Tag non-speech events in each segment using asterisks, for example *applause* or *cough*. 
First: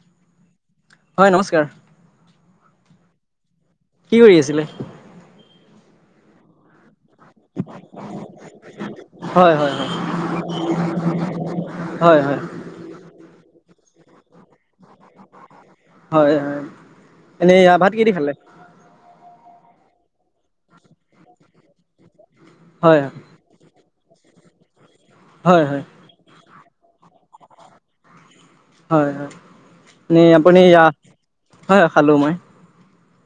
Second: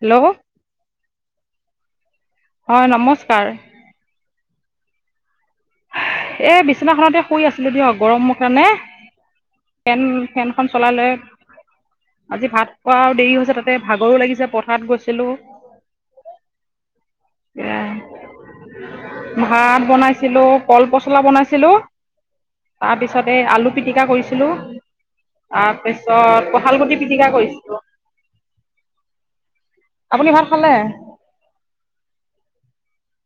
Hello হয় নমস্কাৰ। হয় নমস্কাৰ। কি কৰি আছিলে? এ বিচনাখনতে শুই আছিলো দিয়ক গৰমৰ কাৰণে। হয় হয় হয় ফেন-ফেনখন চলাই লৈ, হয় হয় আজি ভাত খোৱাও দেৰি হৈছে তাত তাতে ভাগৰো লাগিছে পথাৰত গৈছিলো। হয় হয়, এনেই ভাত কিহেদি খালে? ভাত বনাইছিলো কল পচলা বনাইছিলো, হয় তাৰপিছত এই আলু পিটিকা কৰিছিলো, হয় হয় তাৰপিছত কঠালগুটি পিটিকা কৰিছিলো। হয় হয়, আপুনি-আপুনি, খালে হয় খালো মই।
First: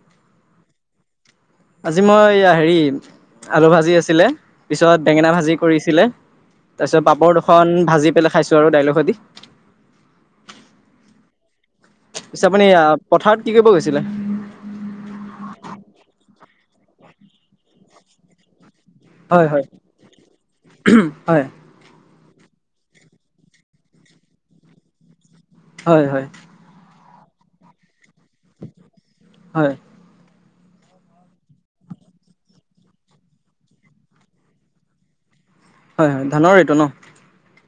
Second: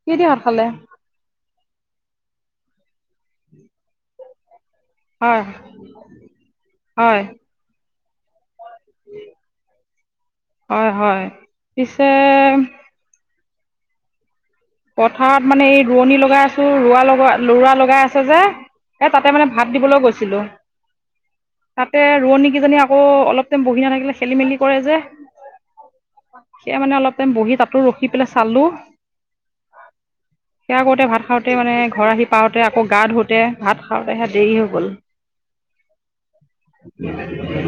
কিহেদি ভাত খালে? আজি মই হেৰি, আলু ভাজি আছিলে। পিছত বেঙেনা হয় ভাজি কৰিছিলে, তাৰপিছত হয় পাপৰ দুখন ভাজি পেলাই খাইছো। আৰু ডাইলৰ সতি। হয় হয় পিছে আপুনি পথাৰত কি কৰিব গৈছিলে? পথাৰত মানে এই ৰোৱনী লগাই আছো, ৰোৱা লগা-ৰুৱা লগাই আছে যে এ তাতে হয় মানে হয় ভাত দিবলৈ গৈছিলো, হয় তাতে ৰোৱনী কেইজনী আকৌ অলপ টাইম বহি নাথাকিলে খেলি মেলি কৰে যে। হয় হয়। সেয়া মানে অলপ বহি তাতো ৰখি পেলাই চালো। হয় সেয়া কৰোতে, ভাত খাওঁতে মানে, ঘৰ আহি পাওঁতে আকৌ গা ধুওঁতে, ভাত খাওঁতে, সেয়া দেৰি হৈ গল। হয় হয়, ধানৰেটো ন?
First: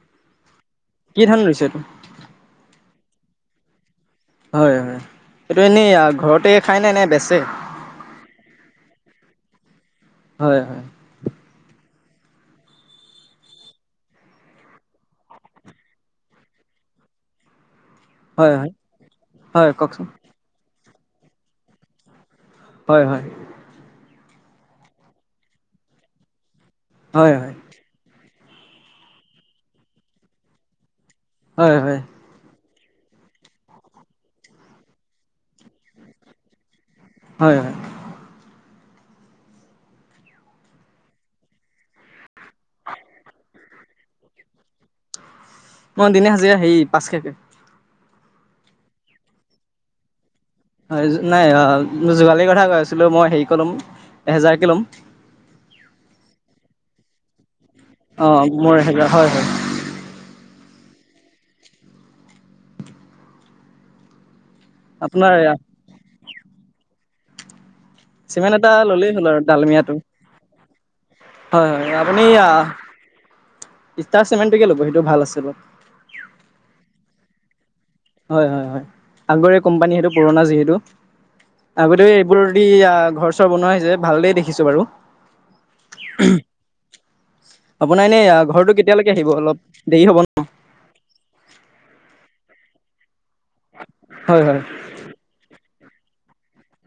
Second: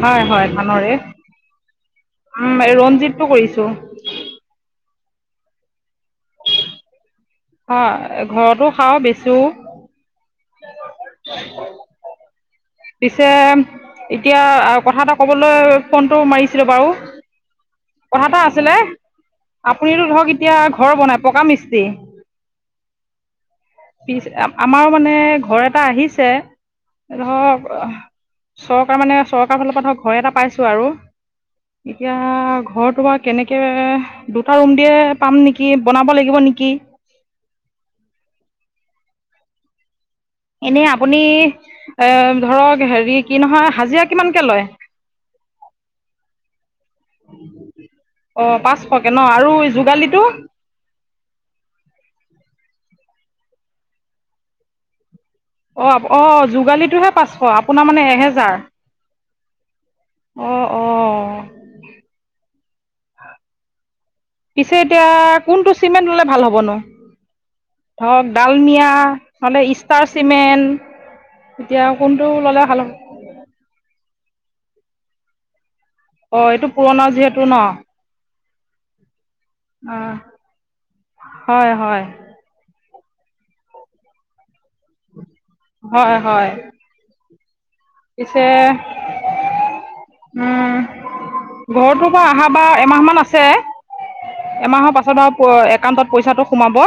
হয় হয়, ধানৰে, কি ধান ৰুইছে এইটো উম, ৰঞ্জিতটো কৰিছো। হয় হয়, এইটো এনেই ঘৰতে খাই নে, নে বেচে? হয় ঘৰতো খাওঁ বেছোও। হয় হয়। পিছে এতিয়া কথা এটা ক'বলৈ ফোনটো মাৰিছিলো বাৰু। কথা এটা হয় হয় আছিলে, হয় আপুনিটো কওকচোন ধৰক এতিয়া ঘৰ বনাই, পকা মিস্ত্ৰী হয় হয় পিছ-আমাৰো মানে ঘৰ এটা আহিছে হয় হয় ধৰক, চৰকাৰ মানে চৰকাৰৰ ফালৰ পৰা ধৰক ঘৰ এটা পাইছো আৰু। হয় হয় এতিয়া ঘৰটো বা কেনেকে দুটা ৰুম দিয়ে পাম নেকি, বনাব লাগিব নেকি হয় হয়। এনেই আপুনি এ ধৰক, হেৰি কি নহয় হাজিৰা কিমানকে লয়? মই দিনে হাজিৰা হেৰি পাঁচশকে। অ', পাঁচশকে ন, আৰু যোগালীটো? নাই, অ', মই যোগালিৰ কথা কৈ আছিলো, মই হেৰিকে ল'ম, এহেজাৰকে ল'ম। অ' আপ-অ' যোগালীটোহে পাঁচশ, আপ পোনাৰ মানে অঁ এহেজাৰ, মোৰ এহেজাৰ হয় হয় অ' অ'। পিছে এতিয়া আপোনাৰ কোনটো চিমেণ্ট ল'লে ভাল হ'ব নো? ধৰক চিমেণ্ট এটা ডালমিয়া, ল'লেই হ'ল আৰু নহ'লে ডালমিয়াটো ইষ্টাৰ চিমেণ্ট হয় এতিয়া হয়, আপুনি কোনটো ল'লে ভাল হ'ব ইষ্টাৰ চিমেণ্টটোকে ল'ব, সেইটো ভাল আছিলে। অ', এইটো পুৰণাও যিহেতু ন? হয় হয় হয় আগৰে কোম্পানী সেইটো অঁ পুৰণা যিহেতু হয় হয় আগতে এইবোৰ দি অ। ঘৰ চৰ বনোৱা হৈছে ভালেই দেখিছো বাৰু। হয় হয়। আপোনাৰ এনেই পিছে ঘৰটো কেতিয়ালৈকে আহিব অলপ দেৰি হ'ব ন উম ঘৰতো। অ আহাবাৰ এমাহমান আছে হয় হয় এমাহৰ পাছত আৰু প। একাউণ্টত পইচাটো সোমাব।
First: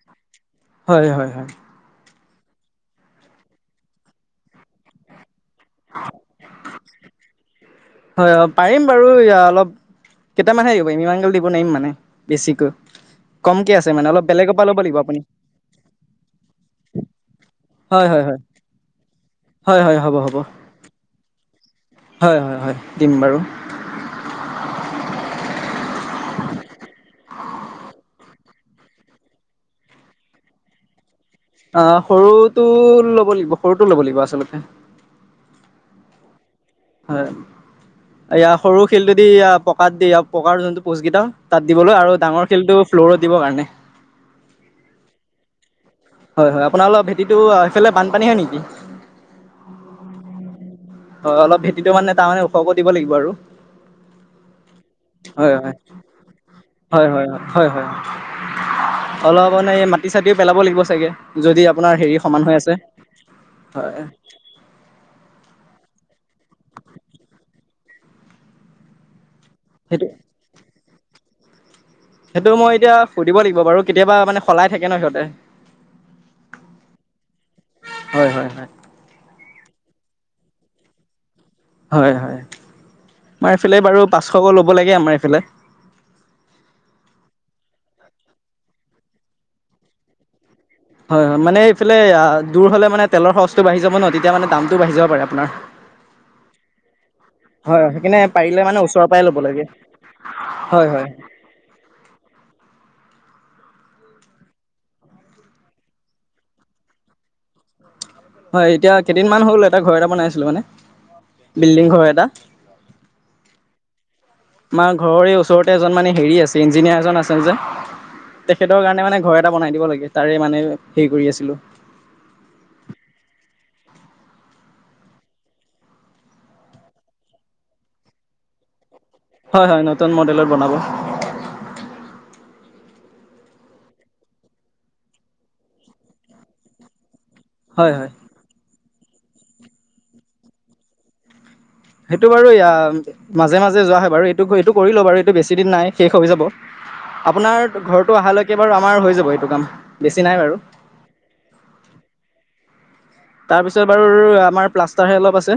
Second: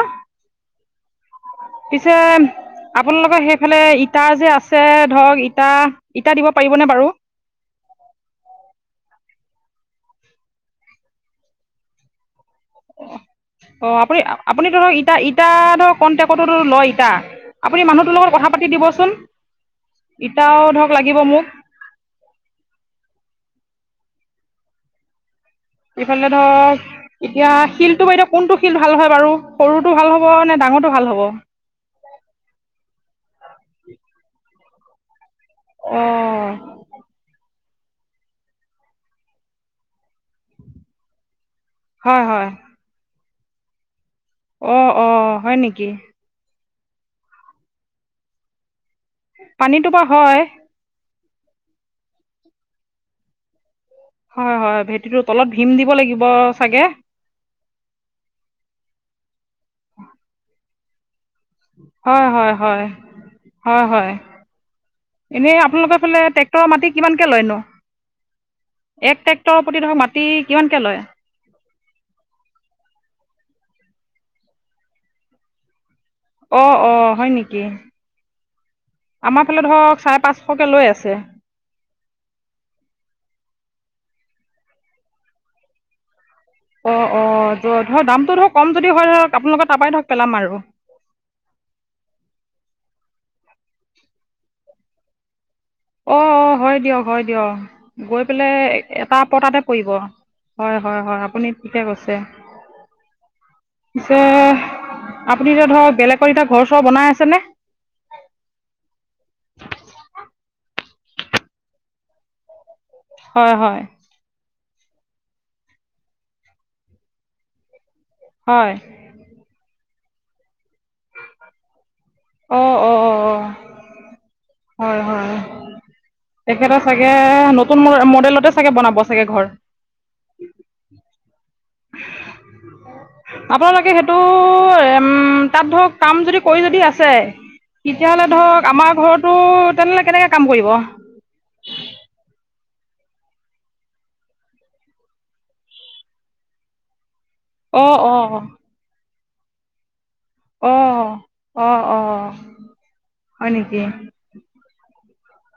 হয় হয় হয়। পিছে আপোনালোকৰ সেইফালে ইটা যে আছে ধৰক ইটা। ইটা দিব পাৰিবনে বাৰু হয় অ পাৰিম বাৰু অলপ। কেইটামানহে দিব পাৰিম ইমানগাল দিব নোৱাৰিম মানে বেছিকৈ। কমকে অ আছে মানে আপুনি অলপ বেলেগৰ পৰা আপুনি ল'ব ধৰক লাগিব ইটা আপুনি ইটা ধৰক কণ্টেক্টটো লয় ইটা। আপুনি হয় মানুহটোৰ হয় লগত হয় কথা পাতি দিবচোন হয় হয় হ'ব হ'ব ইটাও ধৰক লাগিব মোক। হয় হয় হয় দিম বাৰু। ইফালে ধৰক এতিয়া শিলটো বাইদেউ কোনটো শিল ভাল হয় বাৰু সৰুটো ভাল হব নে ডাঙ। ডাঙৰটো ভাল হ'ব। অ সৰুটো ল'ব লাগিব সৰুটো ল'ব লাগিব আচলতে অ। হয় ইয়াৰ সৰু শিলটোদি পকাত দিয়া পকাৰ যোনটো পোজ কেইটা। তাত দিবলৈ আৰু হয় ডাঙৰ শিলটো ফ্ল'ৰত দিবৰ কাৰণে। অ অ হয় নেকি। হয় হয় আপোনাৰ অলপ ভেটিটো আহ সেইফালে বানপানী হয় নেকি। পানীটো বা হয়। হয় অলপ ভেটিটো মানে তাৰমানে ওখকৈ দিব লাগিব আৰু। হয় হয় ভেটিটো তলত হয় ভীম হয় হয় দিব লাগিব চাগে। হয় হয় হয় হয় অলপ মানে এই মাটি চাটিও পেলাব লাগিব চাগে। যদি আপোনাৰ হেৰি হয় সমান হয় হৈ আছে হয় হয়। এনেই আপোনালোকৰ ফালে। ট্ৰেক্টৰৰ মাটি কিমানকৈ লয় নু এক ট্ৰেক্টৰৰ প্ৰতি ধৰক সেইটো মাটি কিমানকৈ লয়। সেইটো মই এতিয়া সুধিব লাগিব বাৰু কেতিয়াবা মানে সলাই থাকে নহ সিহঁতে। অ অ হয় নেকি হয় হয় হয় আমাৰ। এইফালে ধৰক চাৰে পাঁচশকে লৈ আছে। হয় হয় আমাৰ এইফালে বাৰু পাঁচশকৈ ল'ব লাগে আমাৰ এইফালে। অ অ ধৰ দামটো ধৰ কম যদি হয় ধৰক আপোনালোকৰ তাৰপৰাই ধৰক পেলাম আৰু। হয় হয় মানে এইফালে দূৰ হলে মানে তেলৰ খৰচটো বাঢ়ি যাব নহ তেতিয়া মানে দামটো বাঢ়ি যাব পাৰে আপোনাৰ। অ অ হয় দিয়ক হয় দিয়ক হয় সেইকাৰণে গৈ পেলাই পাৰিলে মানে ওচৰৰ এটা পৰাই ল'ব পটাতে লাগে পৰিব। হয় হয় হয় আপুনি ঠিকে কৈছে। পিছে আপুনি এতিয়া ধৰক বেলেগৰ এতিয়া ঘৰ চৰ বনাই আছেনে। হয় এতিয়া কেইদিন মান হ'ল এটা ঘৰ এটা বনাইছিলো মানে বিল্ডিং ঘৰ এটা। হয় হয়। আমাৰ ঘৰৰে ওচৰতে এজন মানে হেৰি আছে ইঞ্জিনিয়াৰ এজন আছে যে। হয় তেখেতৰ কাৰণে মানে ঘৰ এটা বনাই দিব লাগে তাৰে মানে। হে কৰি আছিলো। *inaudible* অঁ অঁ অঁ অঁ হয় হয়। তেখেতে চাগে নতুন মডেলতে চাগে বনাব। চাগে ঘৰ হয় হয় নতুন মডেলত বনাব। আপোনালোকে সেইটো উম তাত ধৰক কাম যদি কৰি যদি আছে। হয় হয় তেতিয়া হলে ধৰক আমাৰ ঘৰতো তেনেহ'লে কেনেকে কাম কৰিব। সেইটো বাৰু এয়া মাজে মাজে যোৱা হয় বাৰু এইটো এইটো কৰিলো বাৰু এইটো বেছি দিন নাই শেষ হৈ যাব। আপোনাৰ অঁ ঘৰটো অঁ আহালৈকে বাৰু আমাৰ হৈ যাব এইটো কাম। বেছি নাই বাৰু। অ অ অ। তাৰপিছত বাৰু আমাৰ প্লাষ্টাৰহে অলপ আছে।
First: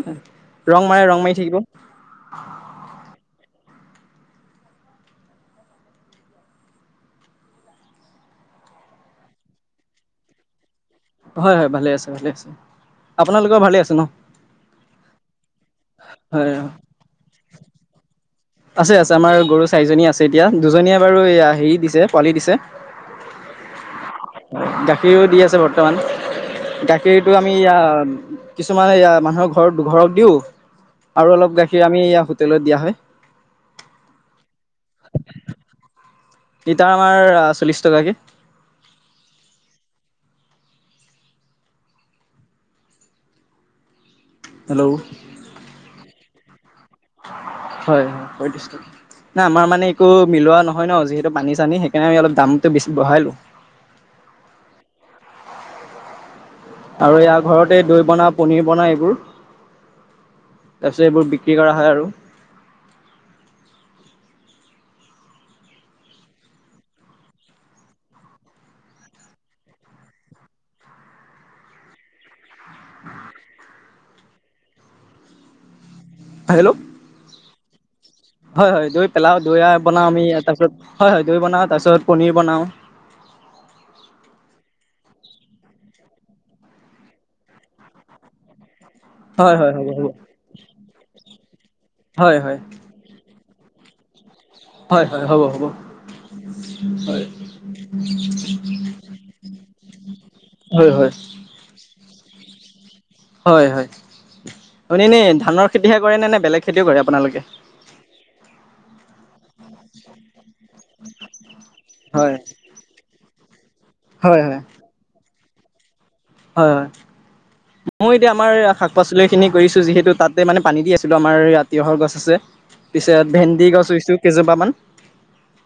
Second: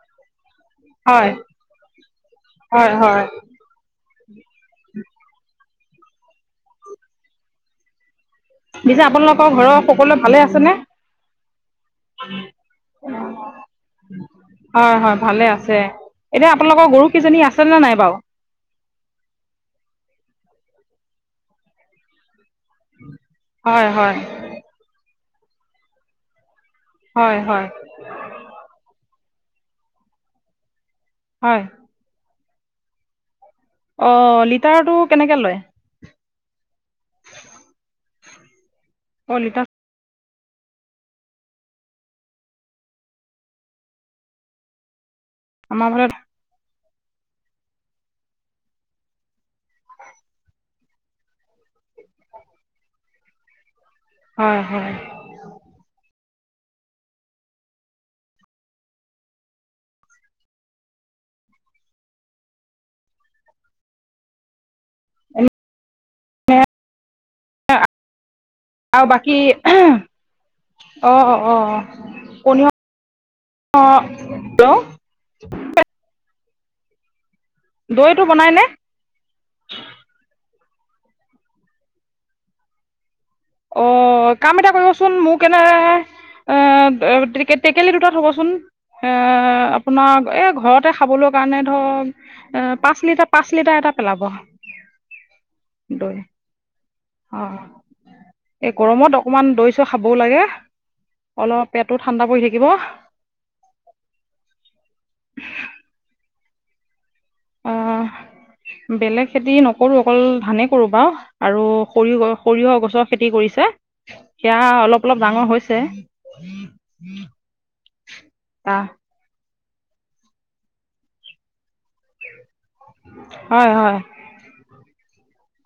ৰং মাৰে ৰং হয়, মাৰি থাকিব। হয়, হয়। *inaudible* পিছে আপোনালোকৰ ঘৰৰ সকলোৱে ভালে আছে নে। হয়-হয় ভালে আছে, ভালে আছে, আপোনালোকৰ ভালে আছে ন। হয়-হয় ভালে আছে হয় এতিয়া আপোনালোকৰ গৰুকেইজনী আছে নে নাই বাৰু। আছে-আছে আমাৰ গৰু চাৰিজনী আছে এতিয়া দুজনীয়ে বাৰু এয়া হেৰি দিছে পোৱালি দিছে। হয়-হয়। গাখীৰো দি আছে বৰ্তমান গাখীৰটো হয়, আমি হয়, এয়া কিছুমান। মানুহৰ ঘৰত দুঘৰত দিও আৰু অলপ হয়। গাখীৰ আমি হোটেলত দিয়া হয়। অ' লিটাৰটো কেনেকে লয়। লিটাৰ আমাৰ আ চল্লিছ টকাকে। অ‌' লিটাৰ হেল্ল' আমাৰ ঘৰত *inaudible* হয়-হয় দিছে। না আমাৰ মানে একো মিলোৱা নহয় ন যিহেতু পানী চানী সেইকাৰণে আমি অলপ দামটো বেছি বঢ়াই লও। হয়-হয়। আৰু ইয়াৰ ঘৰতে দৈ বনাও পনিৰ বনাও এইবোৰ। তাৰপিছত এইবোৰ বিক্ৰী কৰা হয় আৰু। ম *unintelligible* আৰু বাকী অ-অ-অ-অ পনি *inaudible* অ' হেল্ল', হেল্ল' দৈটো বনাইনে? হয়-হয় দৈ পেলাও দৈ বনাও আমি তাৰ পিছত, হয়-হয় দৈ বনাও তাৰ পিছত পনিৰ বনাও। অ', অ' কাম এটা কৰিবচোন মোক এনে এ-এ টেকেলি দুটাত থ'বচোন। এ হয় হয় হ'ব হ'ব আপোনাৰ এ ঘৰতে খাবলৈ কাৰণে হয় ধৰক হয় এ পাঁচ লিটাৰ। পাঁচ লিটাৰ এটা পেলাব। হয়-হয়, হ'ব-হ'ব। দৈ অ' এই গৰমত অকমান দৈ ছৈ খাবও লাগে হয় হয় অলপ পেটত। ঠাণ্ডা পৰি থাকিব। হয়-হয় আপুনি এনে ধানৰ খেতিহে কৰে নে নে বেলেগ খেতিও কৰে আপোনালোকে। অ', বেলেগ খেতি নকৰো অকল ধানে কৰো বাৰু আৰু হয়, সৰিয়হ-সৰিয়হ গছৰ খেতি। হয়, হয়। সেয়া অলপ অলপ ডাঙৰ হৈছে। হয় মোৰ এতিয়া আমাৰ হয় শাক পাচলি খিনি। কৰিছো যিহেতু তাতে মানে পানী দিছিলো আমাৰ। তিয়হৰ গছ আছে পিছত ভেন্দি গছ হয় ৰুইছোঁ কেইজোপামান।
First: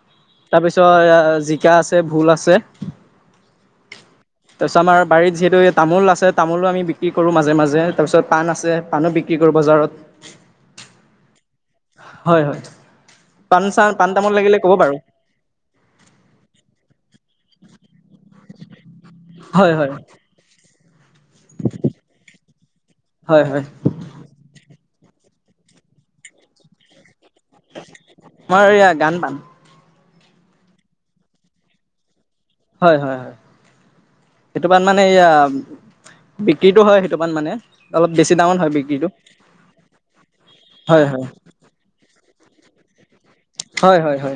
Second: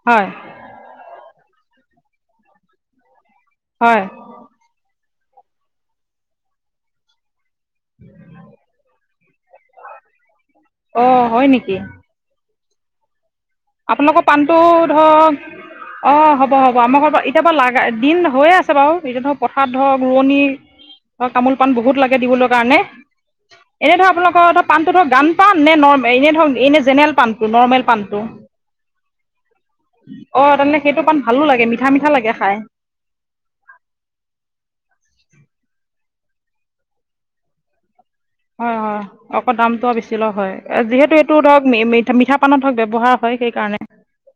হয় তাৰপিছত জিকা আছে ভুল আছে হয় তাৰপিছত আমাৰ বাৰীত। তামোল আছে তামোলো আমি বিক্ৰী কৰো মাজে মাজে তাৰ পিছত পাণ আছে পাণো বিক্ৰী। বিক্ৰী কৰোঁ বজাৰত। অ' হয় নেকি? হয়, হয়। পাণ চান পাণ আপোনালোকৰ তামোল পাণটো লাগিলে ক'ব বাৰু। ধৰক, অ' হ'ব-হ'ব আমাৰ ঘৰ পৰা এতিয়া পৰা লাগা দিন হৈ আছে। বাৰু এতিয়া ধৰক পথাৰ হয়, হয়, ধৰক ৰোৱনী ধৰ তামোল পাণ বহুত লাগে দিবলৈ কাৰণে। হয়, হয়। এনে ধৰ আপোনালোকৰ পান। এইটো ধৰ গান্ধ পান নে নৰ্মে এনে ধৰক এনে জেনেৰেল পাণটো নৰ্মেল পাণটো আমাৰ এইয়া গান পান অ' তেনে হ'লে সেইটো পাণ ভালোঁ লাগে মিঠা মিঠা লাগে। খাই হয়, হয়, হয় সেইটো পাণ মানে এইয়া বিক্ৰীটো হয় সেইটো পান মানে অলপ বেছি দামত হয় হয় বিক্ৰীটো। আকৌ দামটো আৰু বেছি লোৱা হয় হয় যিহেতু হয় এইটো ধৰক মিঠা মিঠা পানত ধৰক ব্যৱহাৰ হয় সেইকাৰণে। হয় হয় হয়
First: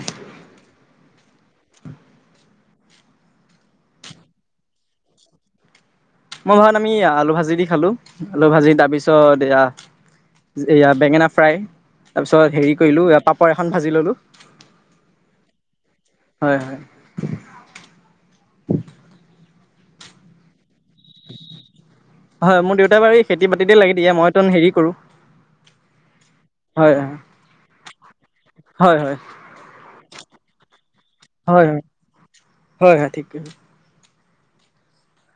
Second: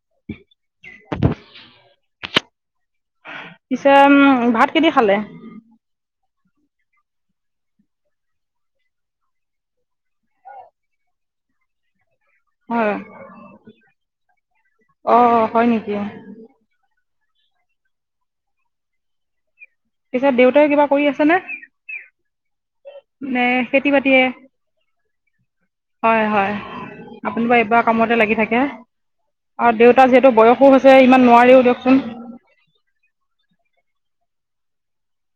পিছে উ ভাত কিদি খালে। মই ভাত আমি আলু ভাজি দি খালো আলু ভাজি তাৰপিছত এয়া এয়া বেঙেনা ফ্ৰাই, তাৰপিছত হেৰি হয় কৰিলো পাপৰ এখন ভাজি ললো অঁ হয় নেকি হয়। পিছত দেউতাই কিবা কৰি আছে হয় মোৰ দেউতাই বাৰু এই নে বাতিতে লাগি খেতি দিয়ে বাতিয়ে মইতো হেৰি কৰো হয় হয় আপুনি বা এইবাৰ কামতে লাগি থাকে। হয় হয় আৰু দেউতা যিহেতু বয়সো হৈছে ইমান নোৱাৰিও হয় হয় দিয়কচোন। হয় হয় ঠিক,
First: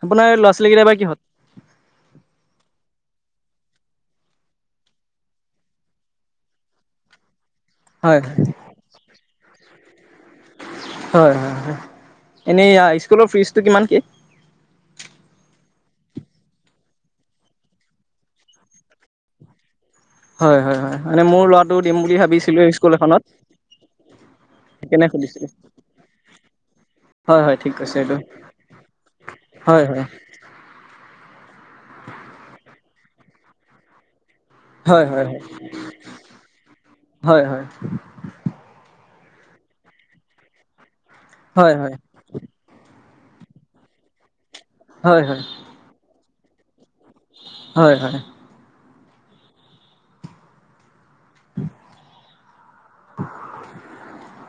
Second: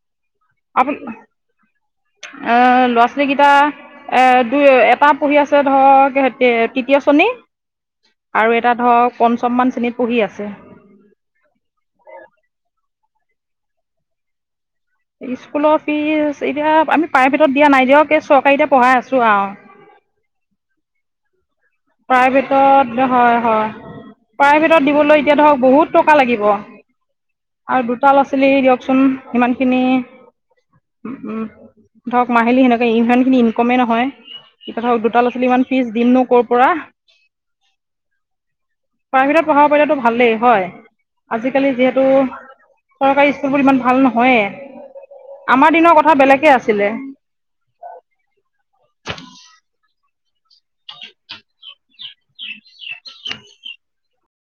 আপোনাৰ ল'ৰা ছোৱালী কেইটা আপু এইবাৰ কিহত অহ লৰা ছোৱালীকেইটা, এ দুই এটা পঢ়ি আছে ধৰক তৃতীয় শ্ৰেণী, হয় আৰু এটা ধৰক পঞ্চম মান শ্ৰেণী, হয় হয় হয় এনেই স্কুলৰ ফিজটো কিমান কে, স্কুলৰ ফিজ এতিয়া আমি প্ৰাইভেটত দিয়া নাই দিয়ক চৰকাৰীতে পঢ়াই আছো আৰু হয় হয় হয় মানে মোৰ ল'ৰা প্ৰাইভেটত হয় হয়। প্ৰাইভেটত সেইকাৰণে দিবলৈ এতিয়া সুধিছিলো ধৰক বহুত টকা লাগিব। হয় হয় ঠিক আৰু কৈছে দুটা এইটো ল'ৰা ছোৱালী দিয়কচোন ইমান খিনি হয় হয় উ ধৰক মাহিলী সেনেকে ইমান খিনি ইনকামে নহয়। যিয়ে ধৰক হয় দুটা হয় লৰা ছোৱালী ইমাখিনি দিম নো ক হয় হয়। প্ৰাইভেটত পঢ়া পাৰলেো ভালেই হয় আজিকালি হয় হয় যিহেতু চৰকাৰী স্কুলবোৰ ইমান ভাল হয় হয় নহয়েই আমাৰ দিনৰ কথা বেলেগে আছিলে হয় হয় উম *unintelligible* *unintelligible*